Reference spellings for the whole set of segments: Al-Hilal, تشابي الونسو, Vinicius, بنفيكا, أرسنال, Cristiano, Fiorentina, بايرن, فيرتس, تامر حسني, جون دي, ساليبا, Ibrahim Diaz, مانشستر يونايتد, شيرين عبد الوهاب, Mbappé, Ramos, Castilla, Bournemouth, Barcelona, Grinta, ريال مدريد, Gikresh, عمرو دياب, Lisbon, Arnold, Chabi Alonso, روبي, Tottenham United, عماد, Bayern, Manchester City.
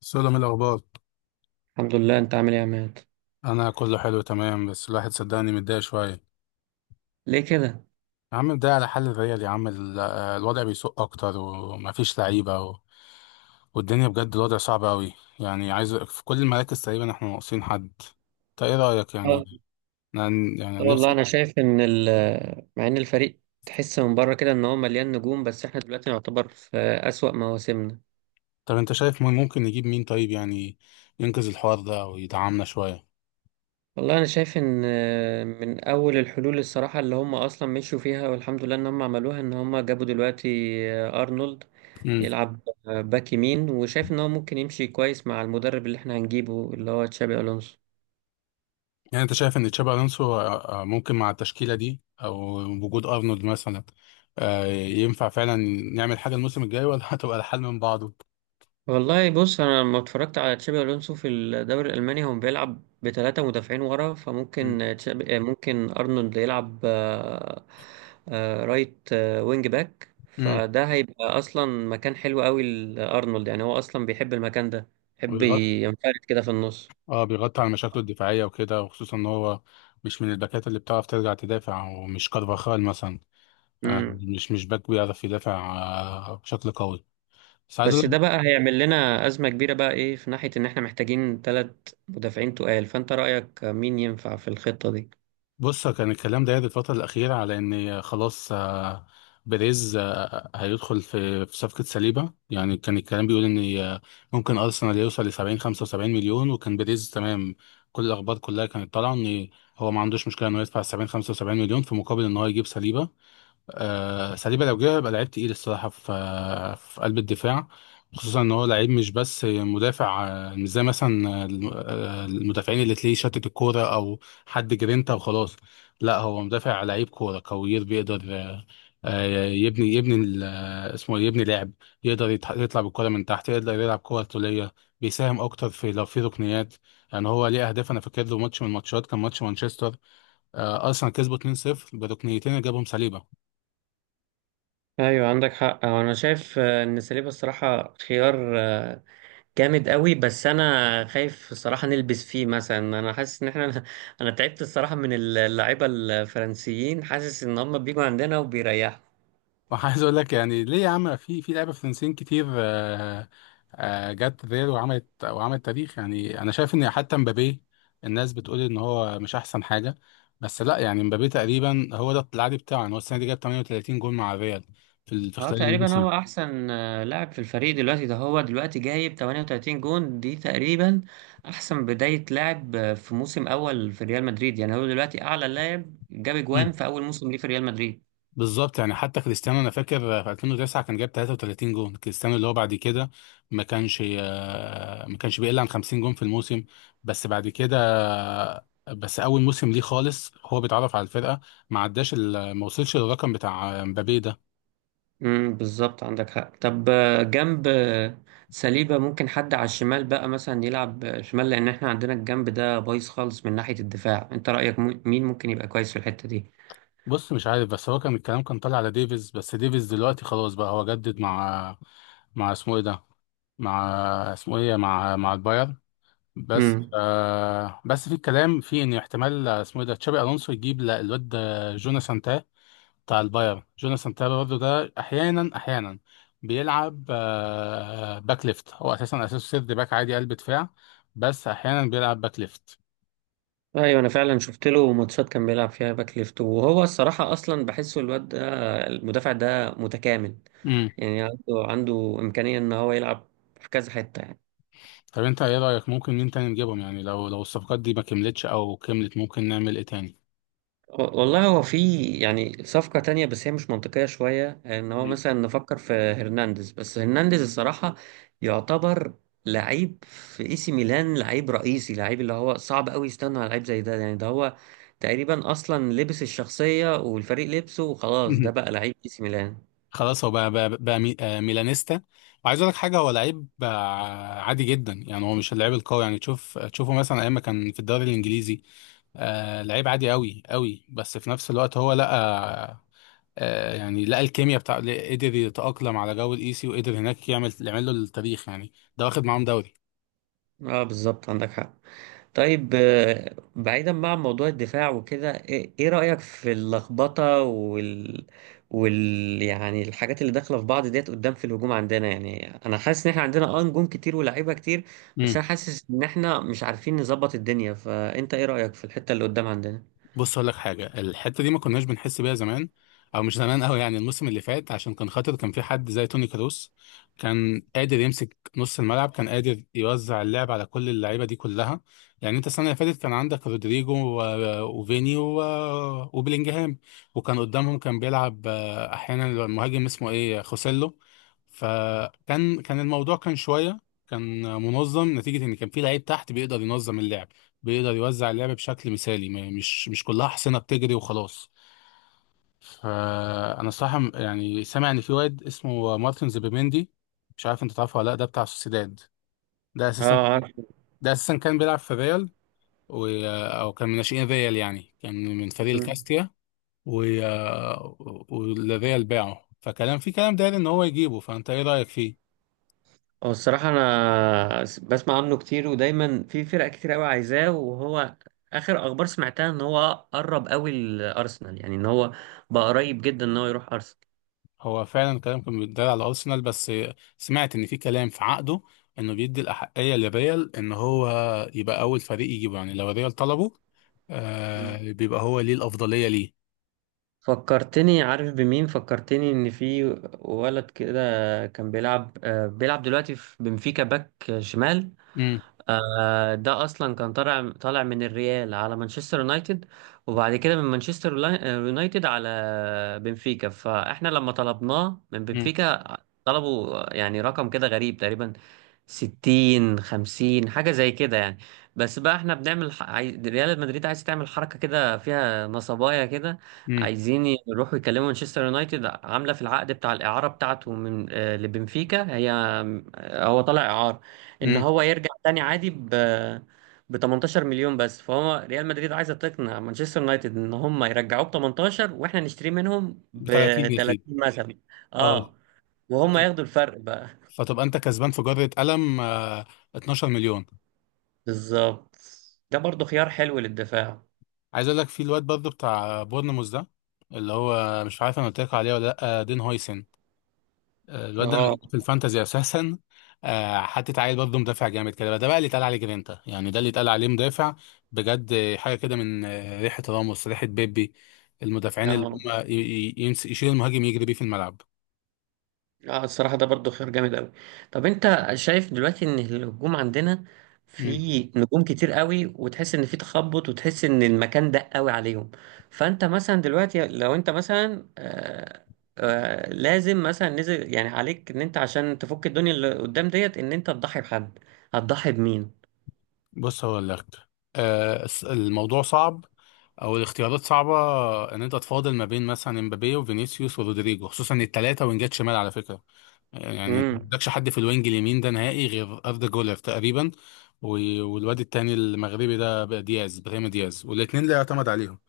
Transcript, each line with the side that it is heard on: left: سلام الأخبار.
right: الحمد لله، انت عامل ايه يا عماد؟
left: أنا كله حلو تمام، بس الواحد صدقني متضايق شوية.
right: ليه كده؟
left: يا عم متضايق على حل الريال يا عم الوضع بيسوء أكتر ومفيش لعيبة والدنيا بجد الوضع صعب أوي. يعني عايز في كل المراكز تقريبا إحنا ناقصين حد. أنت إيه رأيك
right: اه.
left: يعني؟ أنا، يعني
right: لا
left: أنا
right: والله،
left: نفسي.
right: انا شايف ان مع ان الفريق تحس من بره كده ان هو مليان نجوم، بس احنا دلوقتي نعتبر في اسوأ مواسمنا.
left: طب أنت شايف مين ممكن نجيب مين طيب يعني؟ ينقذ الحوار ده أو يدعمنا شوية.
right: والله انا شايف ان من اول الحلول الصراحة اللي هم اصلا مشوا فيها، والحمد لله ان هم عملوها، ان هم جابوا دلوقتي ارنولد يلعب باك يمين، وشايف ان هو ممكن يمشي كويس مع المدرب اللي احنا هنجيبه اللي هو تشابي الونسو.
left: يعني انت شايف ان تشابي الونسو ممكن مع التشكيله دي او وجود ارنولد مثلا ينفع فعلا نعمل حاجه الموسم الجاي ولا هتبقى الحال من بعضه؟
right: والله بص، انا لما اتفرجت على تشابي الونسو في الدوري الالماني هو بيلعب بثلاثه مدافعين ورا،
left: مم.
right: فممكن تشابي ممكن ارنولد يلعب رايت وينج باك،
left: امم.
right: فده هيبقى اصلا مكان حلو قوي لارنولد. يعني هو اصلا بيحب المكان ده، بيحب
left: وبيغطي،
right: ينفرد كده في النص.
left: اه بيغطي على مشاكله الدفاعيه وكده، وخصوصا ان هو مش من الباكات اللي بتعرف ترجع تدافع ومش كارفاخال مثلا.
right: مم.
left: مش باك بيعرف يدافع بشكل قوي. بس عايز
right: بس
left: اقول.
right: ده بقى هيعمل لنا ازمه كبيره بقى ايه في ناحيه ان احنا محتاجين 3 مدافعين تقال. فانت رايك مين ينفع في الخطه دي؟
left: بص، كان الكلام ده الفترة الأخيرة على إن خلاص بيريز هيدخل في صفقة سليبة. يعني كان الكلام بيقول إن ممكن أرسنال يوصل لسبعين خمسة وسبعين مليون وكان بيريز تمام. كل الأخبار كلها كانت طالعة إن هو ما عندوش مشكلة إنه يدفع سبعين خمسة وسبعين مليون في مقابل إن هو يجيب سليبة. ساليبا لو جه هيبقى لعيب تقيل الصراحه في قلب الدفاع، خصوصا ان هو لعيب مش بس مدافع مش زي مثلا المدافعين اللي تلاقيه شتت الكوره او حد جرينتا وخلاص. لا، هو مدافع لعيب كوره كوير بيقدر يبني اسمه إيه؟ يبني لعب. يقدر يطلع بالكوره من تحت، يقدر يلعب كوره طوليه. بيساهم اكتر في لو في ركنيات، يعني هو ليه اهداف. انا فاكر له ماتش من الماتشات كان ماتش مانشستر، ارسنال كسبوا 2-0 بركنيتين اللي جابهم ساليبا.
right: ايوه، عندك حق. هو انا شايف ان ساليبا الصراحه خيار جامد قوي، بس انا خايف الصراحه نلبس فيه. مثلا انا حاسس ان احنا انا تعبت الصراحه من اللعيبه الفرنسيين، حاسس ان هم بيجوا عندنا وبيريحوا.
left: وعايز اقول لك يعني ليه يا عم في لعيبه فرنسيين كتير جت ريال وعملت تاريخ. يعني انا شايف ان حتى مبابي الناس بتقول ان هو مش احسن حاجه، بس لا. يعني مبابي تقريبا هو ده العادي بتاعه، يعني هو السنه دي جاب 38 جول مع الريال في
right: اه،
left: خلال
right: تقريبا
left: الموسم.
right: هو احسن لاعب في الفريق دلوقتي. ده هو دلوقتي جايب 38 جون، دي تقريبا احسن بدايه لاعب في موسم اول في ريال مدريد. يعني هو دلوقتي اعلى لاعب جاب جوان في اول موسم ليه في ريال مدريد.
left: بالظبط، يعني حتى كريستيانو انا فاكر في 2009 كان جاب 33 جون، كريستيانو اللي هو بعد كده ما كانش بيقل عن 50 جون في الموسم. بس بعد كده، بس اول موسم ليه خالص هو بيتعرف على الفرقه ما عداش ال- ما وصلش للرقم بتاع مبابي ده.
right: امم، بالظبط، عندك حق. طب جنب سليبة، ممكن حد على الشمال بقى مثلا يلعب شمال، لأن احنا عندنا الجنب ده بايظ خالص من ناحية الدفاع. انت رأيك مين ممكن يبقى كويس في الحتة دي؟
left: بص مش عارف بس هو كان الكلام كان طالع على ديفيز، بس ديفيز دلوقتي خلاص بقى، هو جدد مع، مع اسمه ايه ده، مع، اسمه ايه، مع البايرن. بس
right: امم.
left: آه بس في الكلام في ان احتمال، اسمه ايه ده تشابي الونسو يجيب الواد جوناثان تاه بتاع البايرن. جوناثان تاه برضه ده احيانا بيلعب باك ليفت. هو اساسا، اساسه سيرد باك عادي قلب دفاع، بس احيانا بيلعب باك ليفت.
right: ايوه، انا فعلا شفت له ماتشات كان بيلعب فيها باك ليفت، وهو الصراحة اصلا بحسه الواد ده المدافع ده متكامل.
left: امم.
right: يعني عنده إمكانية ان هو يلعب في كذا حتة يعني.
left: طب انت ايه رايك ممكن مين تاني نجيبهم؟ يعني لو لو الصفقات دي ما كملتش او كملت ممكن نعمل ايه تاني؟
right: والله هو في يعني صفقة تانية بس هي مش منطقية شوية، ان هو
left: مم.
right: مثلا نفكر في هرنانديز. بس هرنانديز الصراحة يعتبر لعيب في اي سي ميلان، لعيب رئيسي، لعيب اللي هو صعب قوي يستنى على لعيب زي ده. يعني ده هو تقريبا اصلا لبس الشخصية والفريق لبسه وخلاص، ده بقى لعيب اي سي ميلان.
left: خلاص هو بقى ميلانيستا. وعايز اقول لك حاجه، هو لعيب عادي جدا. يعني هو مش اللعيب القوي. يعني تشوفه مثلا ايام ما كان في الدوري الانجليزي لعيب عادي قوي قوي، بس في نفس الوقت هو لقى الكيمياء بتاع قدر يتاقلم على جو الايسي، وقدر هناك يعمل له التاريخ، يعني ده واخد معاهم دوري.
right: اه، بالظبط، عندك حق. طيب بعيدا بقى عن موضوع الدفاع وكده، إيه رأيك في اللخبطة وال يعني الحاجات اللي داخلة في بعض ديت قدام في الهجوم عندنا؟ يعني انا حاسس ان احنا عندنا نجوم كتير ولاعيبة كتير، بس انا حاسس ان احنا مش عارفين نظبط الدنيا. فانت ايه رأيك في الحتة اللي قدام عندنا؟
left: بص اقول لك حاجه، الحته دي ما كناش بنحس بيها زمان، او مش زمان قوي يعني، الموسم اللي فات عشان كان خاطر كان في حد زي توني كروس كان قادر يمسك نص الملعب، كان قادر يوزع اللعب على كل اللعيبه دي كلها. يعني انت السنه اللي فاتت كان عندك رودريجو وفيني وبلينجهام، وكان قدامهم كان بيلعب احيانا المهاجم اسمه ايه خوسيلو. فكان الموضوع كان شويه، كان منظم، نتيجه ان كان في لعيب تحت بيقدر ينظم اللعب، بيقدر يوزع اللعب بشكل مثالي. مش كلها حصينة بتجري وخلاص. فأنا صراحة يعني سامع إن في واد اسمه مارتن زوبيميندي. مش عارف أنت تعرفه ولا لأ، ده بتاع سوسيداد. ده أساسا
right: اه،
left: ده أساسا كان بيلعب في ريال، و... أو كان من ناشئين ريال، يعني كان من فريق
right: عارف.
left: الكاستيا، و... والريال باعه. فكلام في كلام داير إن هو يجيبه. فأنت إيه رأيك فيه؟
right: هو الصراحة أنا بسمع عنه كتير، ودايما في فرق كتير أوي عايزاه. وهو آخر أخبار سمعتها إن هو قرب أوي لأرسنال، يعني إن هو بقى قريب جدا إن هو يروح أرسنال.
left: هو فعلا كلام كان بيتدار على ارسنال، بس سمعت ان في كلام في عقده انه بيدي الاحقيه للريال ان هو يبقى اول فريق يجيبه، يعني لو الريال طلبه
right: مم.
left: بيبقى هو ليه الافضليه ليه.
right: فكرتني. عارف بمين فكرتني؟ إن في ولد كده كان بيلعب دلوقتي في بنفيكا باك شمال.
left: امم.
right: ده اصلا كان طالع من الريال على مانشستر يونايتد، وبعد كده من مانشستر يونايتد على بنفيكا. فاحنا لما طلبناه من
left: امم.
right: بنفيكا طلبوا يعني رقم كده غريب تقريبا، 60 50 حاجة زي كده يعني. بس بقى احنا ريال مدريد عايز تعمل حركة كده فيها نصبايا كده.
left: امم.
right: عايزين يروحوا يكلموا مانشستر يونايتد، عاملة في العقد بتاع الإعارة بتاعته من لبنفيكا، هي آه، هو طالع إعارة، إن
left: امم.
right: هو يرجع تاني عادي ب 18 مليون بس. فهو ريال مدريد عايزة تقنع مانشستر يونايتد إن هم يرجعوه ب 18، واحنا نشتريه منهم ب
left: ب 30 يا سيدي.
right: 30 مثلا.
left: اه.
right: اه. وهم ياخدوا الفرق بقى.
left: فتبقى انت كسبان في جره قلم 12 مليون.
right: بالظبط. ده برضو خيار حلو للدفاع.
left: عايز اقول لك في الواد برضه بتاع بورنموث ده، اللي هو مش عارف انا قلت لك عليه ولا لا، دين هويسن. الواد ده أنا
right: اه.
left: جبته في الفانتازي اساسا. حطيت عيل برضه مدافع جامد كده بقى. ده بقى اللي اتقال عليه جرينتا، يعني ده اللي اتقال عليه مدافع بجد حاجه كده من ريحه راموس، ريحه بيبي. المدافعين اللي
right: اه.
left: هم يشيل المهاجم يجري بيه في الملعب.
right: اه، الصراحة ده برضو خيار جامد قوي. طب انت شايف دلوقتي ان الهجوم عندنا
left: مم.
right: في نجوم كتير قوي، وتحس ان في تخبط وتحس ان المكان ضيق قوي عليهم. فانت مثلا دلوقتي لو انت مثلا لازم مثلا نزل يعني عليك ان انت عشان تفك الدنيا اللي قدام ديت ان انت تضحي بحد، هتضحي بمين؟
left: بص هو الاختيار، الموضوع صعب، او الاختيارات صعبه، ان انت تفاضل ما بين مثلا امبابي وفينيسيوس ورودريجو، خصوصا الثلاثه وينجات شمال على فكره. يعني ما
right: امم.
left: عندكش حد في الوينج اليمين ده نهائي غير أردا جولر تقريبا، والواد التاني المغربي ده بقى دياز، ابراهيم دياز، والاثنين لا يعتمد عليهم.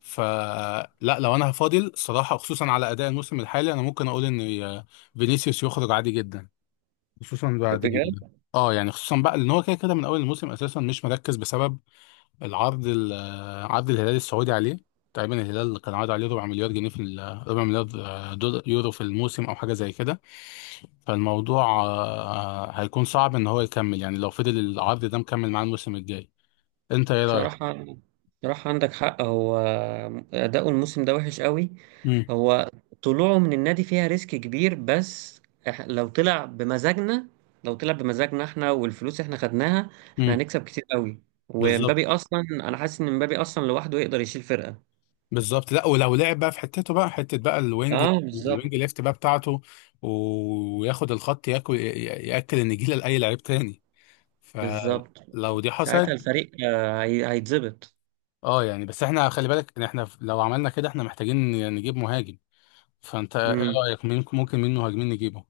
left: فلا، لو انا هفاضل صراحة خصوصا على اداء الموسم الحالي انا ممكن اقول ان فينيسيوس يخرج عادي جدا، خصوصا بعد.
right: بجد؟
left: اه يعني خصوصا بقى ان هو كده كده من اول الموسم اساسا مش مركز بسبب العرض ال- عرض الهلال السعودي عليه. تقريبا الهلال كان عارض عليه ربع مليار جنيه، ربع مليار دولار يورو في الموسم او حاجه زي كده. فالموضوع هيكون صعب ان هو يكمل، يعني لو فضل العرض ده مكمل معاه الموسم الجاي. انت ايه رايك؟
right: بصراحة بصراحة عندك حق. هو أداؤه الموسم ده وحش قوي.
left: امم.
right: هو طلوعه من النادي فيها ريسك كبير، بس لو طلع بمزاجنا، لو طلع بمزاجنا احنا والفلوس احنا خدناها احنا
left: امم.
right: هنكسب كتير قوي.
left: بالظبط.
right: ومبابي أصلا أنا حاسس إن مبابي أصلا لوحده يقدر يشيل فرقة.
left: بالظبط، لا، ولو لعب بقى في حتته بقى، حته بقى الوينج
right: اه، بالظبط.
left: الوينج ليفت بقى بتاعته، وياخد الخط ياكل ياكل النجيله لاي لعيب تاني.
right: بالظبط،
left: فلو دي
right: ساعتها
left: حصلت،
right: الفريق هيتظبط.
left: اه، يعني بس احنا خلي بالك إن احنا لو عملنا كده احنا محتاجين نجيب مهاجم. فانت ايه رأيك ممكن مين مهاجمين نجيبه؟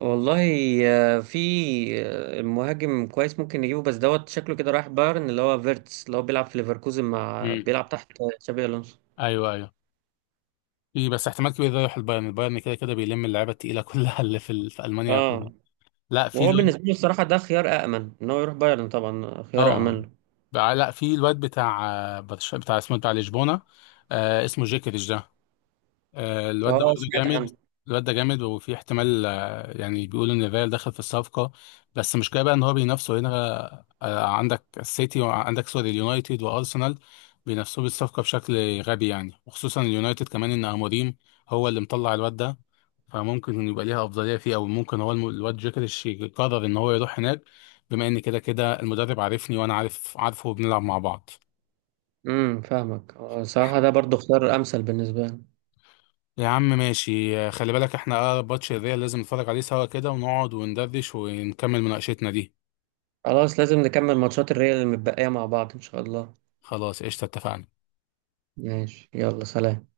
right: والله في مهاجم كويس ممكن نجيبه، بس دوت شكله كده رايح بايرن، اللي هو فيرتس اللي هو بيلعب في ليفركوزن مع
left: مم.
right: بيلعب تحت تشابي الونسو.
left: ايوه، ايوه. في بس احتمال كبير ده يروح البايرن. كده كده بيلم اللعيبه التقيله كلها اللي في المانيا ياخدها.
right: اه.
left: لا، في
right: وهو
left: الواد.
right: بالنسبه لي الصراحه ده خيار امن، ان هو يروح بايرن طبعا خيار
left: اه
right: امن.
left: لا في الواد بتاع برشلونه بتاع، اسمه بتاع لشبونه، اسمه جيكريش ده.
right: له
left: الواد ده
right: اه،
left: برضه
right: سمعت
left: جامد.
right: عنه.
left: الواد ده جامد، وفي احتمال يعني بيقولوا ان فيال دخل في الصفقة. بس المشكلة بقى ان هو بينافسوا هنا، عندك السيتي وعندك سوري اليونايتد وارسنال بينافسوه بالصفقة بشكل غبي يعني. وخصوصا اليونايتد كمان ان اموريم هو اللي مطلع الواد ده، فممكن إن يبقى ليها افضلية فيه، او ممكن هو الواد جيكريش يقرر ان هو يروح هناك، بما ان كده كده المدرب عارفني وانا عارف عارفه وبنلعب مع بعض.
right: امم، فاهمك. الصراحه ده برضو خيار امثل بالنسبه لي.
left: يا عم ماشي، خلي بالك احنا اقرب ماتش الريال لازم نتفرج عليه سوا كده ونقعد وندردش ونكمل مناقشتنا دي.
right: خلاص، لازم نكمل ماتشات الريال المتبقيه مع بعض ان شاء الله.
left: خلاص قشطة اتفقنا.
right: ماشي، يلا سلام.